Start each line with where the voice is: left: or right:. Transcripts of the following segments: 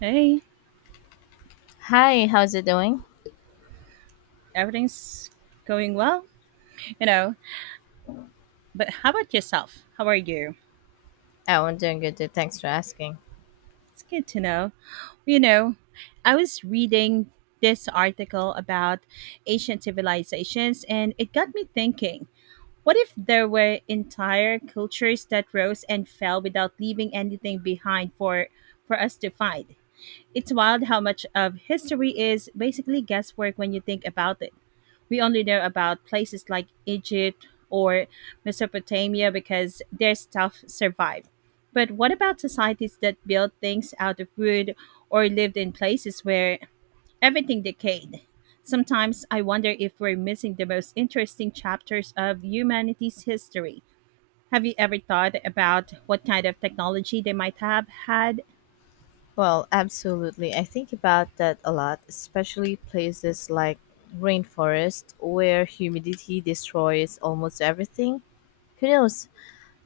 right: Hey,
left: Hi, how's it doing?
right: everything's going well, you know. But how about yourself? How are you?
left: Oh, I'm doing good too. Thanks for asking.
right: It's good to know. You know, I was reading this article about ancient civilizations and it got me thinking what if there were entire cultures that rose and fell without leaving anything behind for us to find. It's wild how much of history is basically guesswork when you think about it. We only know about places like Egypt or Mesopotamia because their stuff survived. But what about societies that built things out of wood or lived in places where everything decayed? Sometimes I wonder if we're missing the most interesting chapters of humanity's history. Have you ever thought about what kind of technology they might have had?
left: Well, absolutely. I think about that a lot, especially places like rainforest where humidity destroys almost everything. Who knows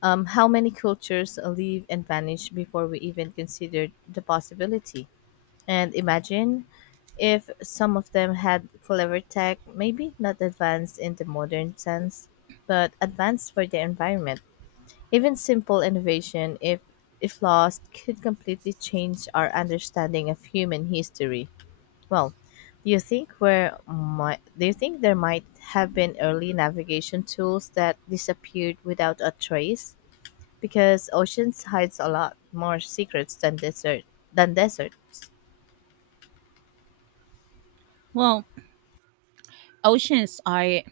left: how many cultures leave and vanish before we even considered the possibility? And imagine if some of them had clever tech, maybe not advanced in the modern sense, but advanced for the environment. Even simple innovation, if lost, could completely change our understanding of human history. Well, do you think there might have been early navigation tools that disappeared without a trace? Because oceans hides a lot more secrets than desert than deserts.
right: Well, oceans are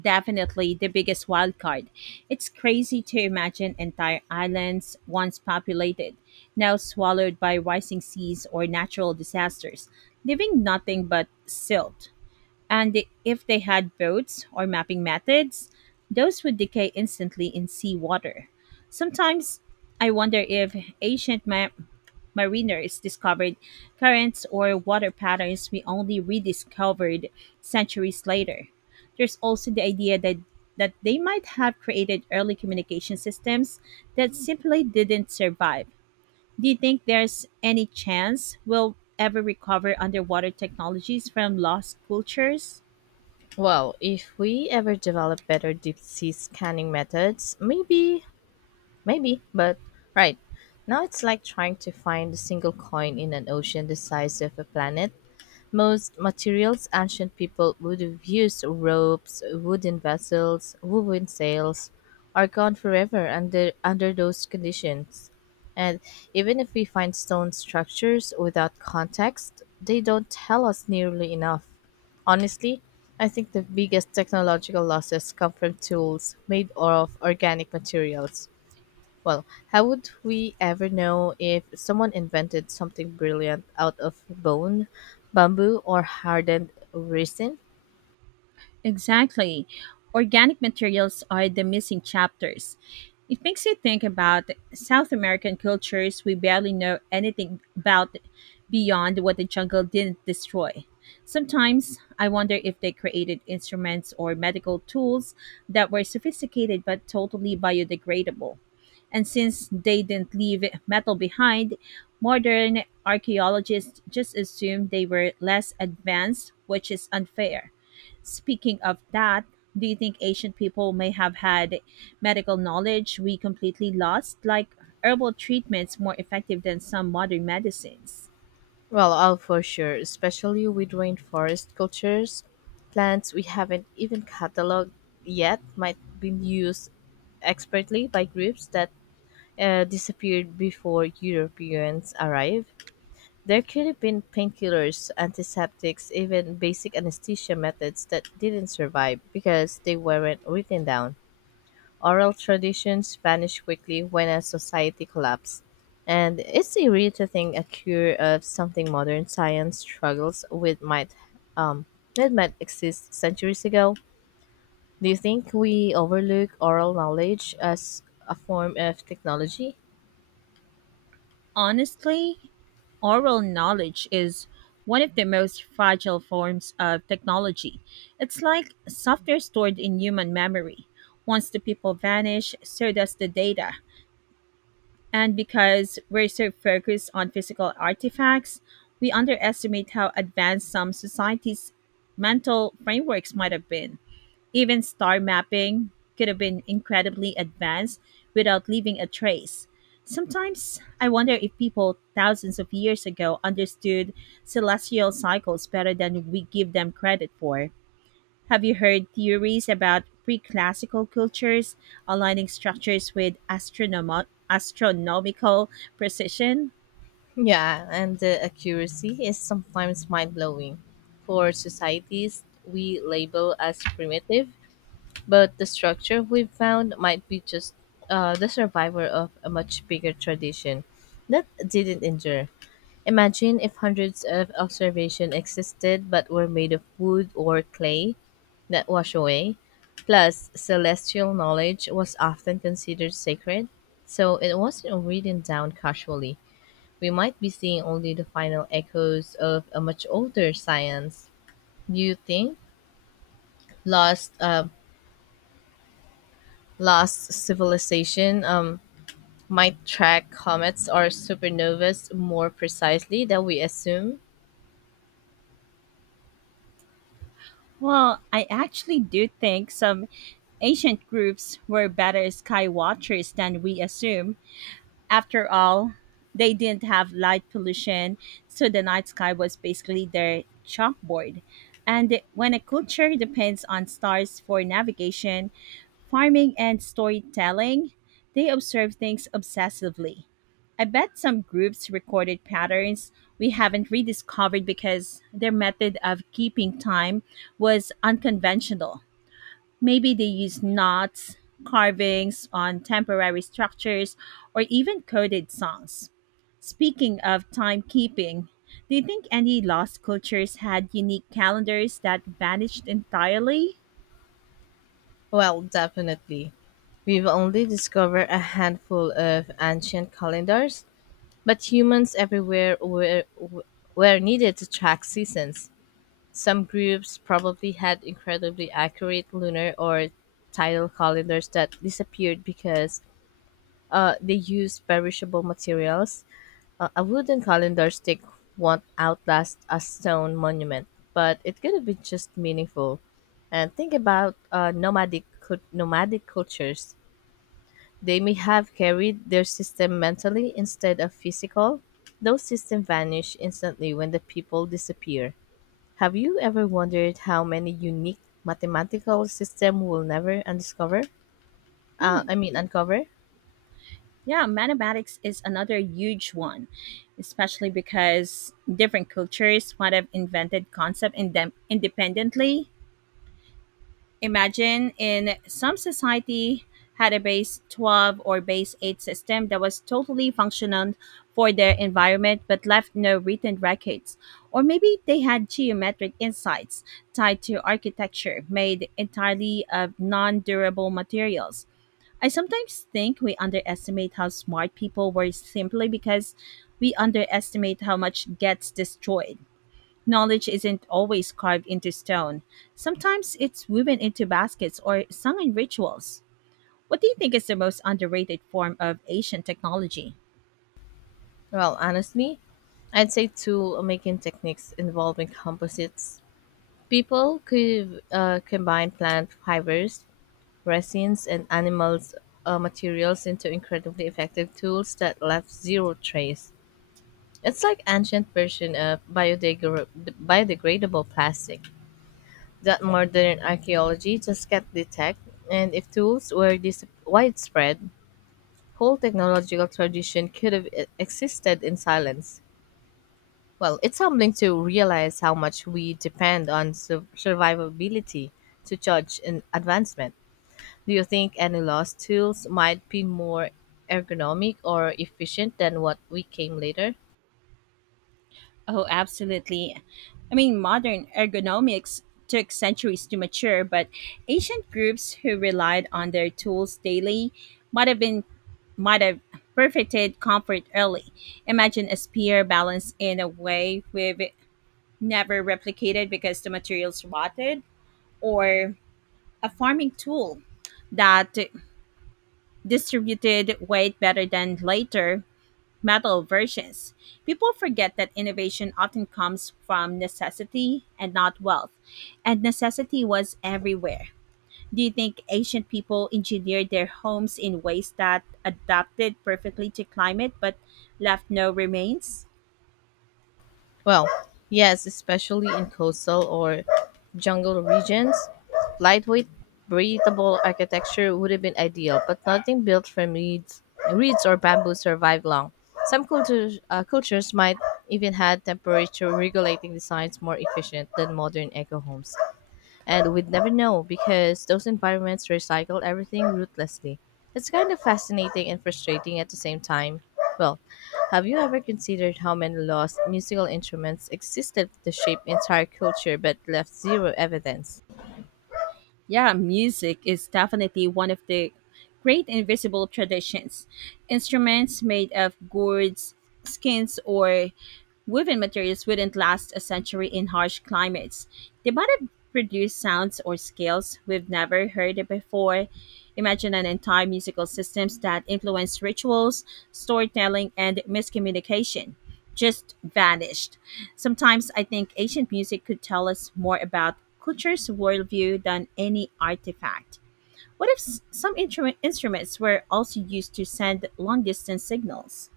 right: definitely the biggest wildcard. It's crazy to imagine entire islands, once populated, now swallowed by rising seas or natural disasters, leaving nothing but silt. And if they had boats or mapping methods, those would decay instantly in seawater. Sometimes I wonder if ancient ma- mariners discovered currents or water patterns we only rediscovered centuries later. There's also the idea that they might have created early communication systems that simply didn't survive. Do you think there's any chance we'll ever recover underwater technologies from lost cultures?
left: Well, if we ever develop better deep sea scanning methods, maybe. Maybe, but right. Now it's like trying to find a single coin in an ocean the size of a planet. Most materials ancient people would have used ropes, wooden vessels, woven sails are gone forever under those conditions. And even if we find stone structures without context, they don't tell us nearly enough. Honestly, I think the biggest technological losses come from tools made of organic materials. Well, how would we ever know if someone invented something brilliant out of bone, bamboo, or hardened resin?
right: Exactly. Organic materials are the missing chapters. It makes you think about South American cultures we barely know anything about beyond what the jungle didn't destroy. Sometimes I wonder if they created instruments or medical tools that were sophisticated but totally biodegradable. And since they didn't leave metal behind, modern archaeologists just assume they were less advanced, which is unfair. Speaking of that, do you think ancient people may have had medical knowledge we completely lost, like herbal treatments more effective than some modern medicines?
left: Well, all for sure, especially with rainforest cultures. Plants we haven't even cataloged yet might be used expertly by groups that disappeared before Europeans arrived. There could have been painkillers, antiseptics, even basic anesthesia methods that didn't survive because they weren't written down. Oral traditions vanished quickly when a society collapsed. And it's eerie to think a cure of something modern science struggles with um might exist centuries ago. Do you think we overlook oral knowledge as a form of technology?
right: Honestly, oral knowledge is one of the most fragile forms of technology. It's like software stored in human memory. Once the people vanish, so does the data. And because we're so focused on physical artifacts, we underestimate how advanced some societies' mental frameworks might have been. Even star mapping could have been incredibly advanced without leaving a trace. Sometimes I wonder if people thousands of years ago understood celestial cycles better than we give them credit for. Have you heard theories about pre-classical cultures aligning structures with astronomical precision?
left: Yeah, and the accuracy is sometimes mind blowing. For societies we label as primitive, but the structure we found might be just the survivor of a much bigger tradition that didn't endure. Imagine if hundreds of observations existed but were made of wood or clay that wash away. Plus, celestial knowledge was often considered sacred, so it wasn't written down casually. We might be seeing only the final echoes of a much older science. Do you think lost uh, lost civilization might track comets or supernovas more precisely than we assume?
right: Well, I actually do think some ancient groups were better sky watchers than we assume. After all, they didn't have light pollution, so the night sky was basically their chalkboard. And when a culture depends on stars for navigation, farming, and storytelling, they observe things obsessively. I bet some groups recorded patterns we haven't rediscovered because their method of keeping time was unconventional. Maybe they used knots, carvings on temporary structures, or even coded songs. Speaking of timekeeping, do you think any lost cultures had unique calendars that vanished entirely?
left: Well, definitely. We've only discovered a handful of ancient calendars, but humans were needed to track seasons. Some groups probably had incredibly accurate lunar or tidal calendars that disappeared because they used perishable materials. A wooden calendar stick won't outlast a stone monument, but it could have been just meaningful. And think about nomadic cultures. They may have carried their system mentally instead of physical. Those systems vanish instantly when the people disappear. Have you ever wondered how many unique mathematical systems we'll never undiscover?
right: Hmm.
left: I mean, uncover?
right: Yeah, mathematics is another huge one, especially because different cultures might have invented concept in them independently. Imagine in some society had a base 12 or base 8 system that was totally functional for their environment but left no written records. Or maybe they had geometric insights tied to architecture made entirely of non durable materials. I sometimes think we underestimate how smart people were simply because we underestimate how much gets destroyed. Knowledge isn't always carved into stone. Sometimes it's woven into baskets or sung in rituals. What do you think is the most underrated form of ancient technology?
left: Well, honestly, I'd say tool making techniques involving composites. People could combine plant fibers, resins, and animals' materials into incredibly effective tools that left zero trace. It's like ancient version of biodegradable plastic that modern archaeology just can't detect, and if tools were this widespread, whole technological tradition could have existed in silence. Well, it's humbling to realize how much we depend on survivability to judge an advancement. Do you think any lost tools might be more ergonomic or efficient than what we came later?
right: Oh, absolutely. I mean, modern ergonomics took centuries to mature, but ancient groups who relied on their tools daily might have been might have perfected comfort early. Imagine a spear balanced in a way we've never replicated because the materials rotted, or a farming tool that distributed weight better than later metal versions. People forget that innovation often comes from necessity and not wealth, and necessity was everywhere. Do you think ancient people engineered their homes in ways that adapted perfectly to climate but left no remains?
left: Well, yes, especially in coastal or jungle regions. Lightweight, breathable architecture would have been ideal, but nothing built from reeds or bamboo survived long. Some cultures might even had temperature regulating designs more efficient than modern eco homes, and we'd never know because those environments recycle everything ruthlessly. It's kind of fascinating and frustrating at the same time. Well, have you ever considered how many lost musical instruments existed to shape entire culture but left zero evidence?
right: Yeah, music is definitely one of the great invisible traditions. Instruments made of gourds, skins, or woven materials wouldn't last a century in harsh climates. They might have produced sounds or scales we've never heard before. Imagine an entire musical systems that influence rituals, storytelling, and miscommunication just vanished. Sometimes I think ancient music could tell us more about culture's worldview than any artifact. What if some instruments were also used to send long distance signals?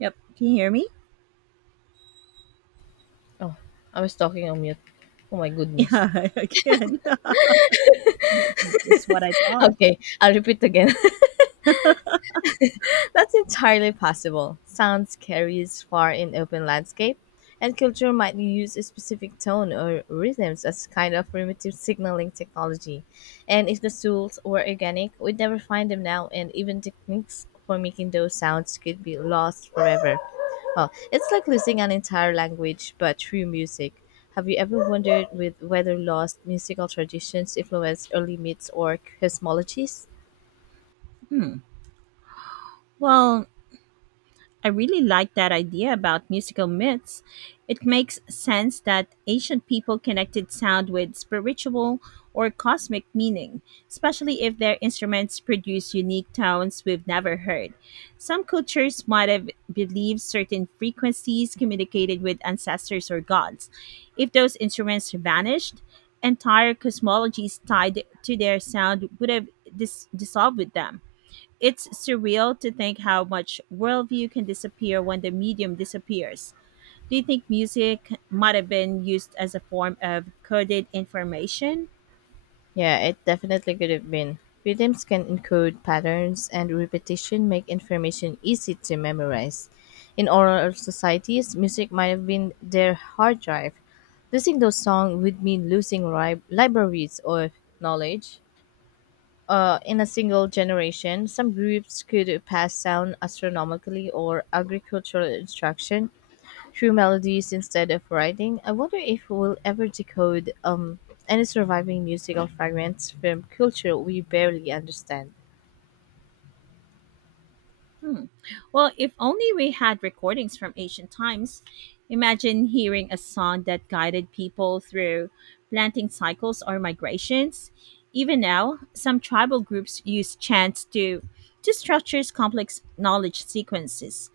right: Yep. Can you hear me?
left: Oh, I was talking on mute. Oh my goodness.
right: Yeah, I can. Just what I thought.
left: Okay, I'll repeat again. That's entirely possible. Sounds carries far in open landscape, and culture might use a specific tone or rhythms as kind of primitive signaling technology. And if the tools were organic, we'd never find them now, and even techniques for making those sounds could be lost forever. Well, it's like losing an entire language, but through music. Have you ever wondered with whether lost musical traditions influenced early myths or cosmologies?
right: Hmm. Well, I really like that idea about musical myths. It makes sense that ancient people connected sound with spiritual or cosmic meaning, especially if their instruments produce unique tones we've never heard. Some cultures might have believed certain frequencies communicated with ancestors or gods. If those instruments vanished, entire cosmologies tied to their sound would have dissolved with them. It's surreal to think how much worldview can disappear when the medium disappears. Do you think music might have been used as a form of coded information?
left: Yeah, it definitely could have been. Rhythms can encode patterns, and repetition make information easy to memorize. In oral societies, music might have been their hard drive. Losing those songs would mean losing libraries or knowledge in a single generation. Some groups could pass down astronomically or agricultural instruction through melodies instead of writing. I wonder if we'll ever decode any surviving musical fragments from culture we barely understand.
right: Hmm. Well, if only we had recordings from ancient times. Imagine hearing a song that guided people through planting cycles or migrations. Even now, some tribal groups use chants to structure complex knowledge sequences.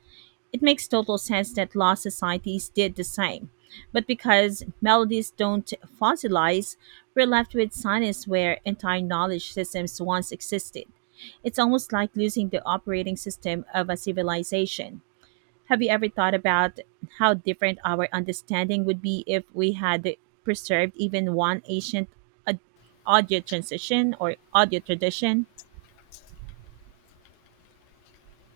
right: It makes total sense that law societies did the same. But because melodies don't fossilize, we're left with science where entire knowledge systems once existed. It's almost like losing the operating system of a civilization. Have you ever thought about how different our understanding would be if we had preserved even one ancient uh, audio transition or audio tradition?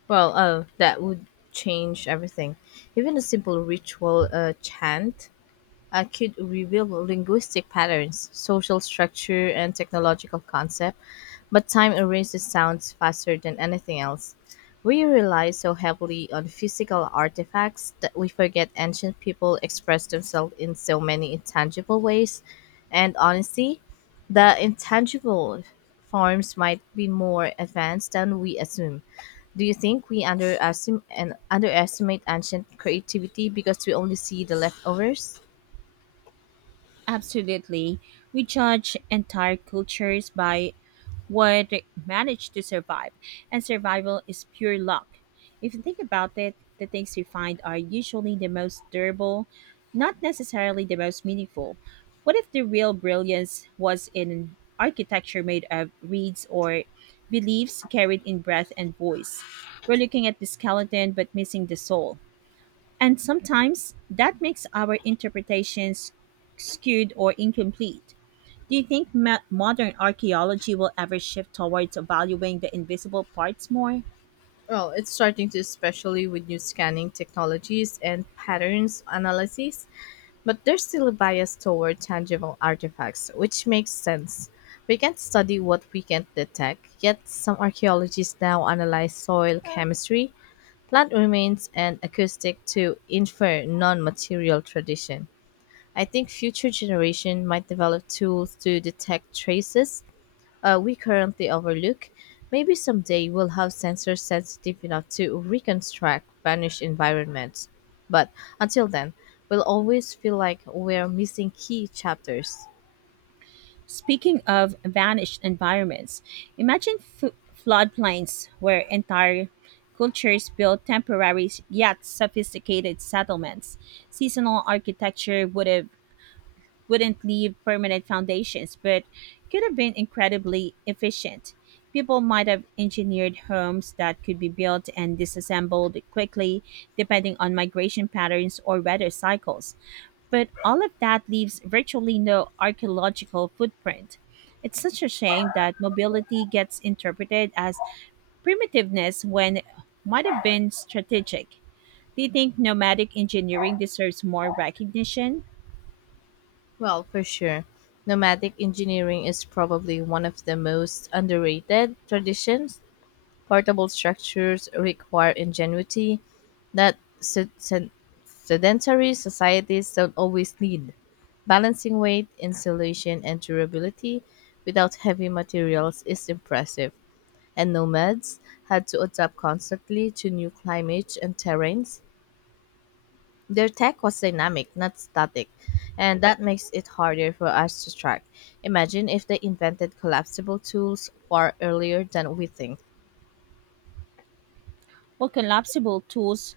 left: Well, that would change everything. Even a simple ritual chant I could reveal linguistic patterns, social structure, and technological concept, but time erases sounds faster than anything else. We rely so heavily on physical artifacts that we forget ancient people expressed themselves in so many intangible ways, and honestly, the intangible forms might be more advanced than we assume. Do you think we underestim- and underestimate ancient creativity because we only see the leftovers?
right: Absolutely. We judge entire cultures by what managed to survive, and survival is pure luck. If you think about it, the things we find are usually the most durable, not necessarily the most meaningful. What if the real brilliance was in architecture made of reeds or beliefs carried in breath and voice? We're looking at the skeleton but missing the soul. And sometimes that makes our interpretations skewed or incomplete. Do you think modern archaeology will ever shift towards valuing the invisible parts more?
left: Well, it's starting to, especially with new scanning technologies and patterns analysis, but there's still a bias toward tangible artifacts, which makes sense. We can study what we can't detect, yet some archaeologists now analyze soil chemistry, plant remains, and acoustic to infer non-material tradition. I think future generation might develop tools to detect traces we currently overlook. Maybe someday we'll have sensors sensitive enough to reconstruct vanished environments. But until then, we'll always feel like we're missing key chapters.
right: Speaking of vanished environments, imagine floodplains where entire cultures built temporary yet sophisticated settlements. Seasonal architecture would have wouldn't leave permanent foundations, but could have been incredibly efficient. People might have engineered homes that could be built and disassembled quickly, depending on migration patterns or weather cycles. But all of that leaves virtually no archaeological footprint. It's such a shame that mobility gets interpreted as primitiveness when it might have been strategic. Do you think nomadic engineering deserves more recognition?
left: Well, for sure, nomadic engineering is probably one of the most underrated traditions. Portable structures require ingenuity that sedentary societies don't always need, balancing weight, insulation, and durability without heavy materials is impressive, and nomads had to adapt constantly to new climates and terrains. Their tech was dynamic, not static, and that makes it harder for us to track. Imagine if they invented collapsible tools far earlier than we think.
right: Well, collapsible tools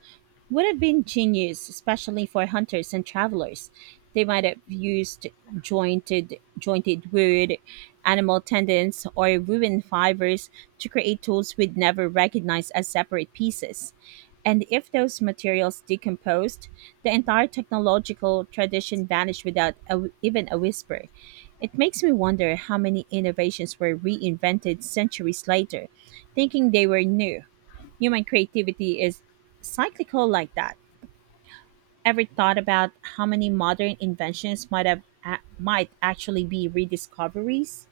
right: would have been genius, especially for hunters and travelers. They might have used jointed wood, animal tendons, or woven fibers to create tools we'd never recognize as separate pieces. And if those materials decomposed, the entire technological tradition vanished without a, even a whisper. It makes me wonder how many innovations were reinvented centuries later, thinking they were new. Human creativity is cyclical like that. Ever thought about how many modern inventions might actually be rediscoveries?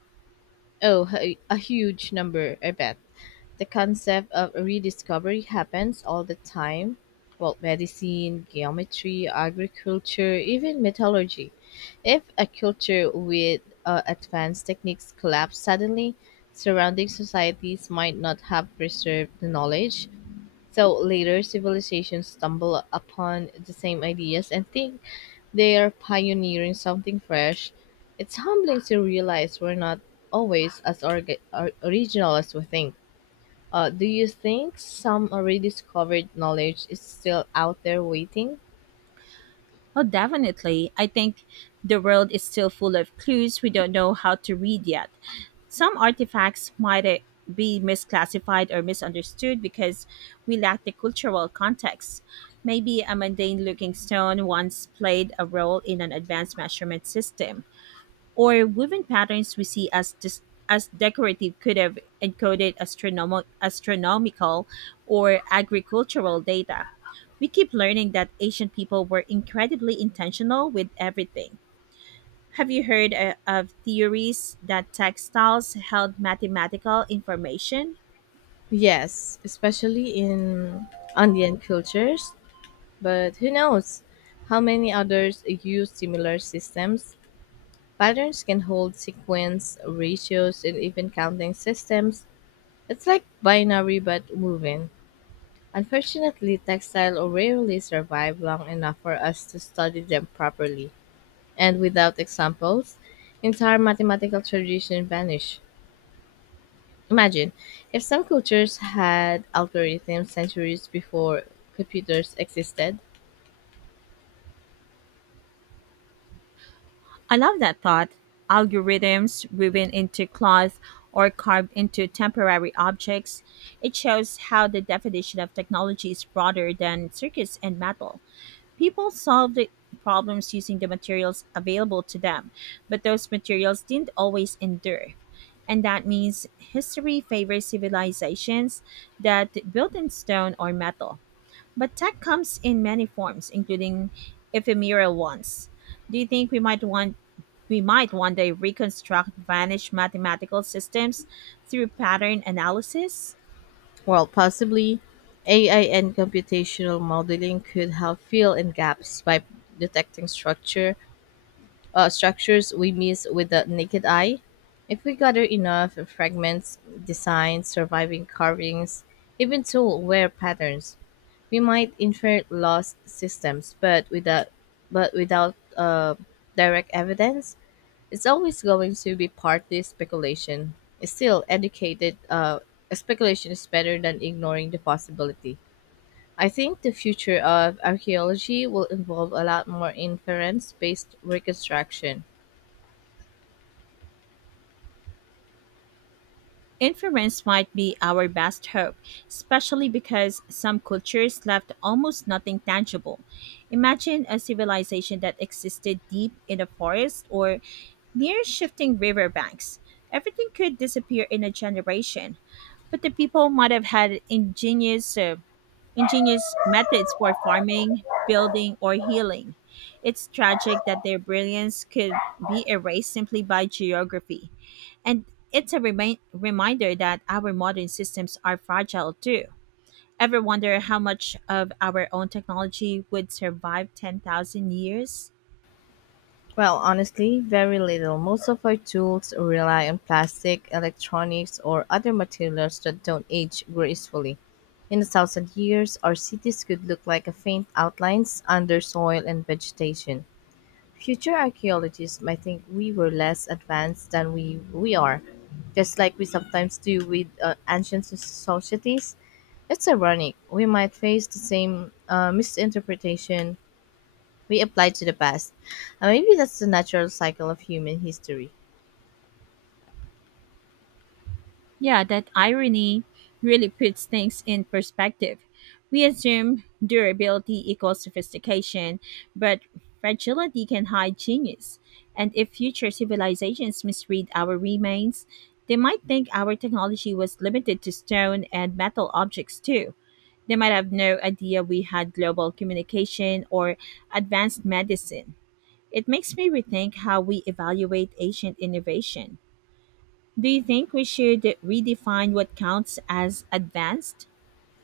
left: Oh, a huge number, I bet. The concept of rediscovery happens all the time. Well, medicine, geometry, agriculture, even metallurgy. If a culture with advanced techniques collapse suddenly, surrounding societies might not have preserved the knowledge. So later civilizations stumble upon the same ideas and think they are pioneering something fresh. It's humbling to realize we're not always as original as we think. Do you think some already discovered knowledge is still out there waiting?
right: Oh, definitely. I think the world is still full of clues we don't know how to read yet. Some artifacts might be misclassified or misunderstood because we lack the cultural context. Maybe a mundane looking stone once played a role in an advanced measurement system or woven patterns we see as as decorative could have encoded astronomical or agricultural data. We keep learning that ancient people were incredibly intentional with everything. Have you heard of theories that textiles held mathematical information?
left: Yes, especially in Andean cultures. But who knows how many others use similar systems? Patterns can hold sequence, ratios, and even counting systems. It's like binary but moving. Unfortunately, textiles rarely survive long enough for us to study them properly, and without examples, entire mathematical traditions vanish. Imagine if some cultures had algorithms centuries before computers existed.
right: I love that thought. Algorithms woven into cloth or carved into temporary objects. It shows how the definition of technology is broader than circuits and metal. People solved the problems using the materials available to them, but those materials didn't always endure. And that means history favors civilizations that built in stone or metal. But tech comes in many forms, including ephemeral ones. Do you think we might one day reconstruct vanished mathematical systems through pattern analysis?
left: Well, possibly AI and computational modeling could help fill in gaps by detecting structures we miss with the naked eye. If we gather enough fragments, designs, surviving carvings, even tool wear patterns, we might infer lost systems, but without direct evidence, it's always going to be partly speculation. Still, educated speculation is better than ignoring the possibility. I think the future of archaeology will involve a lot more inference based reconstruction.
right: Inference might be our best hope, especially because some cultures left almost nothing tangible. Imagine a civilization that existed deep in a forest or near shifting riverbanks. Everything could disappear in a generation, but the people might have had ingenious methods for farming, building, or healing. It's tragic that their brilliance could be erased simply by geography. And it's a reminder that our modern systems are fragile too. Ever wonder how much of our own technology would survive 10,000 years?
left: Well, honestly, very little. Most of our tools rely on plastic, electronics, or other materials that don't age gracefully. In a thousand years, our cities could look like a faint outlines under soil and vegetation. Future archaeologists might think we were less advanced than we are, just like we sometimes do with ancient societies. It's ironic. We might face the same misinterpretation we apply to the past. And maybe that's the natural cycle of human history.
right: Yeah, that irony really puts things in perspective. We assume durability equals sophistication, but fragility can hide genius. And if future civilizations misread our remains, they might think our technology was limited to stone and metal objects too. They might have no idea we had global communication or advanced medicine. It makes me rethink how we evaluate ancient innovation. Do you think we should redefine what counts as advanced?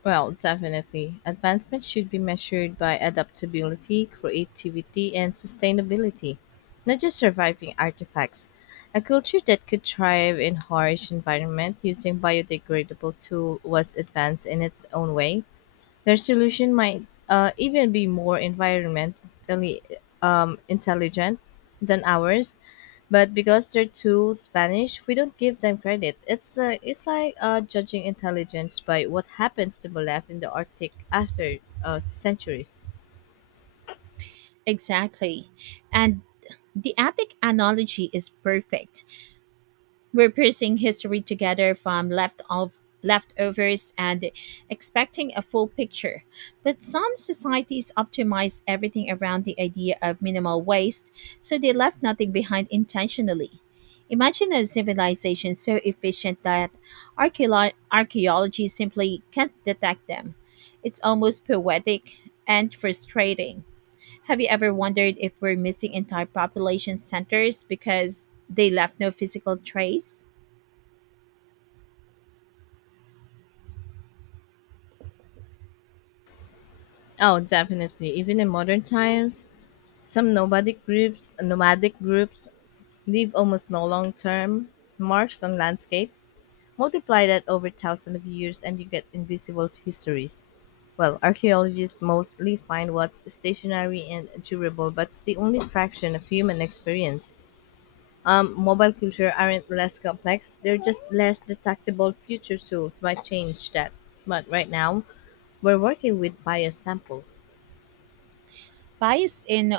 left: Well, definitely. Advancement should be measured by adaptability, creativity, and sustainability, not just surviving artifacts. A culture that could thrive in harsh environment using biodegradable tool was advanced in its own way. Their solution might even be more environmentally intelligent than ours, but because their tools vanish, we don't give them credit. It's like judging intelligence by what happens to be left in the Arctic after centuries.
right: Exactly. And the epic analogy is perfect. We're piecing history together from left of leftovers and expecting a full picture. But some societies optimize everything around the idea of minimal waste, so they left nothing behind intentionally. Imagine a civilization so efficient that archaeology simply can't detect them. It's almost poetic and frustrating. Have you ever wondered if we're missing entire population centers because they left no physical trace?
left: Oh, definitely. Even in modern times, some nomadic groups leave almost no long-term marks on landscape. Multiply that over thousands of years and you get invisible histories. Well, archaeologists mostly find what's stationary and durable, but it's the only fraction of human experience. Mobile culture aren't less complex; they're just less detectable. Future tools might change that, but right now, we're working with bias sample.
right: Bias in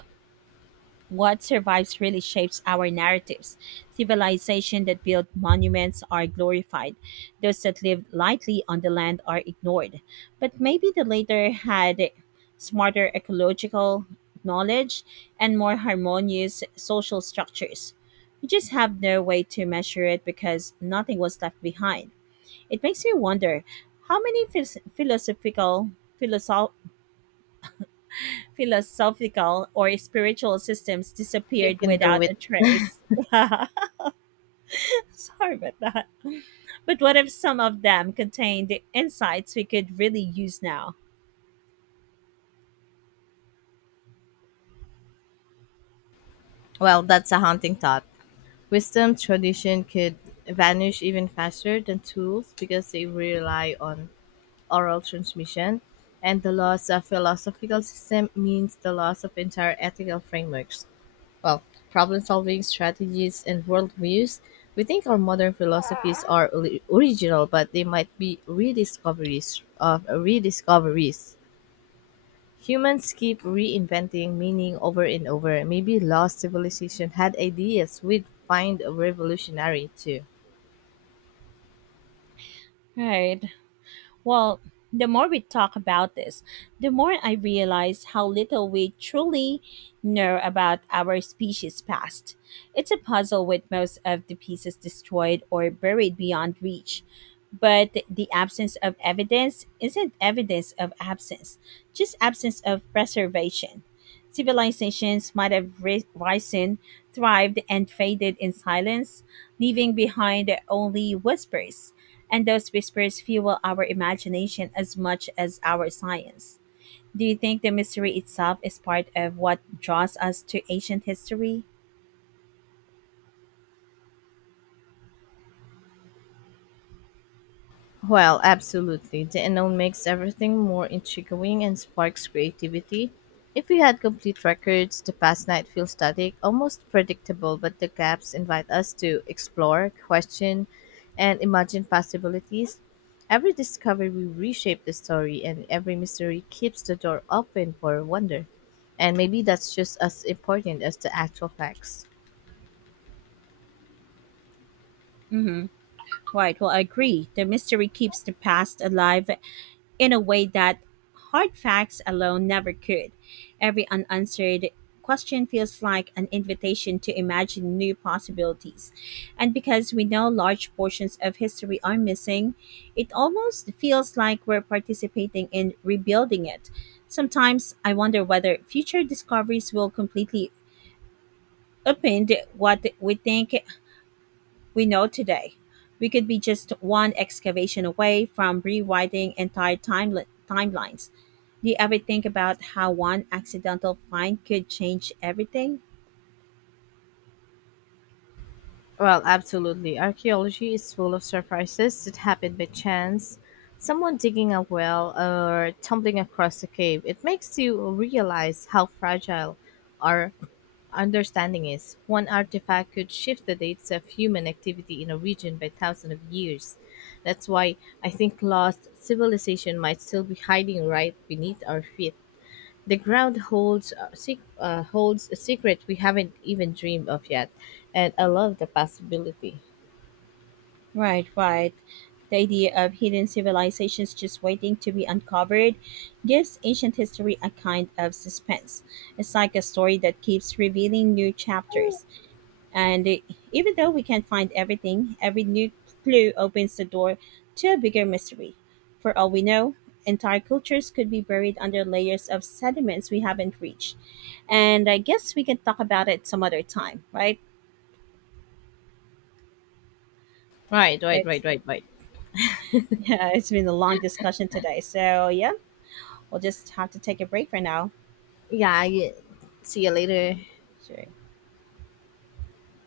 right: what survives really shapes our narratives. Civilization that built monuments are glorified, those that lived lightly on the land are ignored. But maybe the latter had smarter ecological knowledge and more harmonious social structures. We just have no way to measure it because nothing was left behind. It makes me wonder how many philosophical philosoph- philosophical or spiritual systems
left: You
right: disappeared
left: can do
right: without
left: it.
right: a trace. Sorry about that. But what if some of them contained the insights we could really use now?
left: Well, that's a haunting thought. Wisdom tradition could vanish even faster than tools because they rely on oral transmission, and the loss of philosophical system means the loss of entire ethical frameworks. Well, problem solving strategies and worldviews. We think our modern philosophies are original, but they might be rediscoveries of rediscoveries. Humans keep reinventing meaning over and over. Maybe lost civilization had ideas we'd find revolutionary too.
right: Right. Well, the more we talk about this, the more I realize how little we truly know about our species' past. It's a puzzle with most of the pieces destroyed or buried beyond reach. But the absence of evidence isn't evidence of absence, just absence of preservation. Civilizations might have risen, thrived, and faded in silence, leaving behind only whispers, and those whispers fuel our imagination as much as our science. Do you think the mystery itself is part of what draws us to ancient history?
left: Well, absolutely. The unknown makes everything more intriguing and sparks creativity. If we had complete records, the past night feels static, almost predictable, but the gaps invite us to explore, question, and imagine possibilities. Every discovery will reshape the story, and every mystery keeps the door open for wonder. And maybe that's just as important as the actual facts.
right: Mm-hmm. Right. Well, I agree. The mystery keeps the past alive in a way that hard facts alone never could. Every unanswered question feels like an invitation to imagine new possibilities. And because we know large portions of history are missing, it almost feels like we're participating in rebuilding it. Sometimes I wonder whether future discoveries will completely upend what we think we know today. We could be just one excavation away from rewriting entire timelines. Do you ever think about how one accidental find could change everything?
left: Well, absolutely. Archaeology is full of surprises that happen by chance. Someone digging a well or tumbling across a cave. It makes you realize how fragile our understanding is. One artifact could shift the dates of human activity in a region by thousands of years. That's why I think lost civilization might still be hiding right beneath our feet. The ground holds a holds a secret we haven't even dreamed of yet, and I love the possibility.
right: Right, right. The idea of hidden civilizations just waiting to be uncovered gives ancient history a kind of suspense. It's like a story that keeps revealing new chapters. And even though we can't find everything, every new clue opens the door to a bigger mystery. For all we know, entire cultures could be buried under layers of sediments we haven't reached. And I guess we can talk about it some other time, right?
left: Right, right,
right: It's
left: right, right, right.
right: yeah, it's been a long discussion today. So yeah, we'll just have to take a break for now.
left: Yeah, see you later.
right: Sure.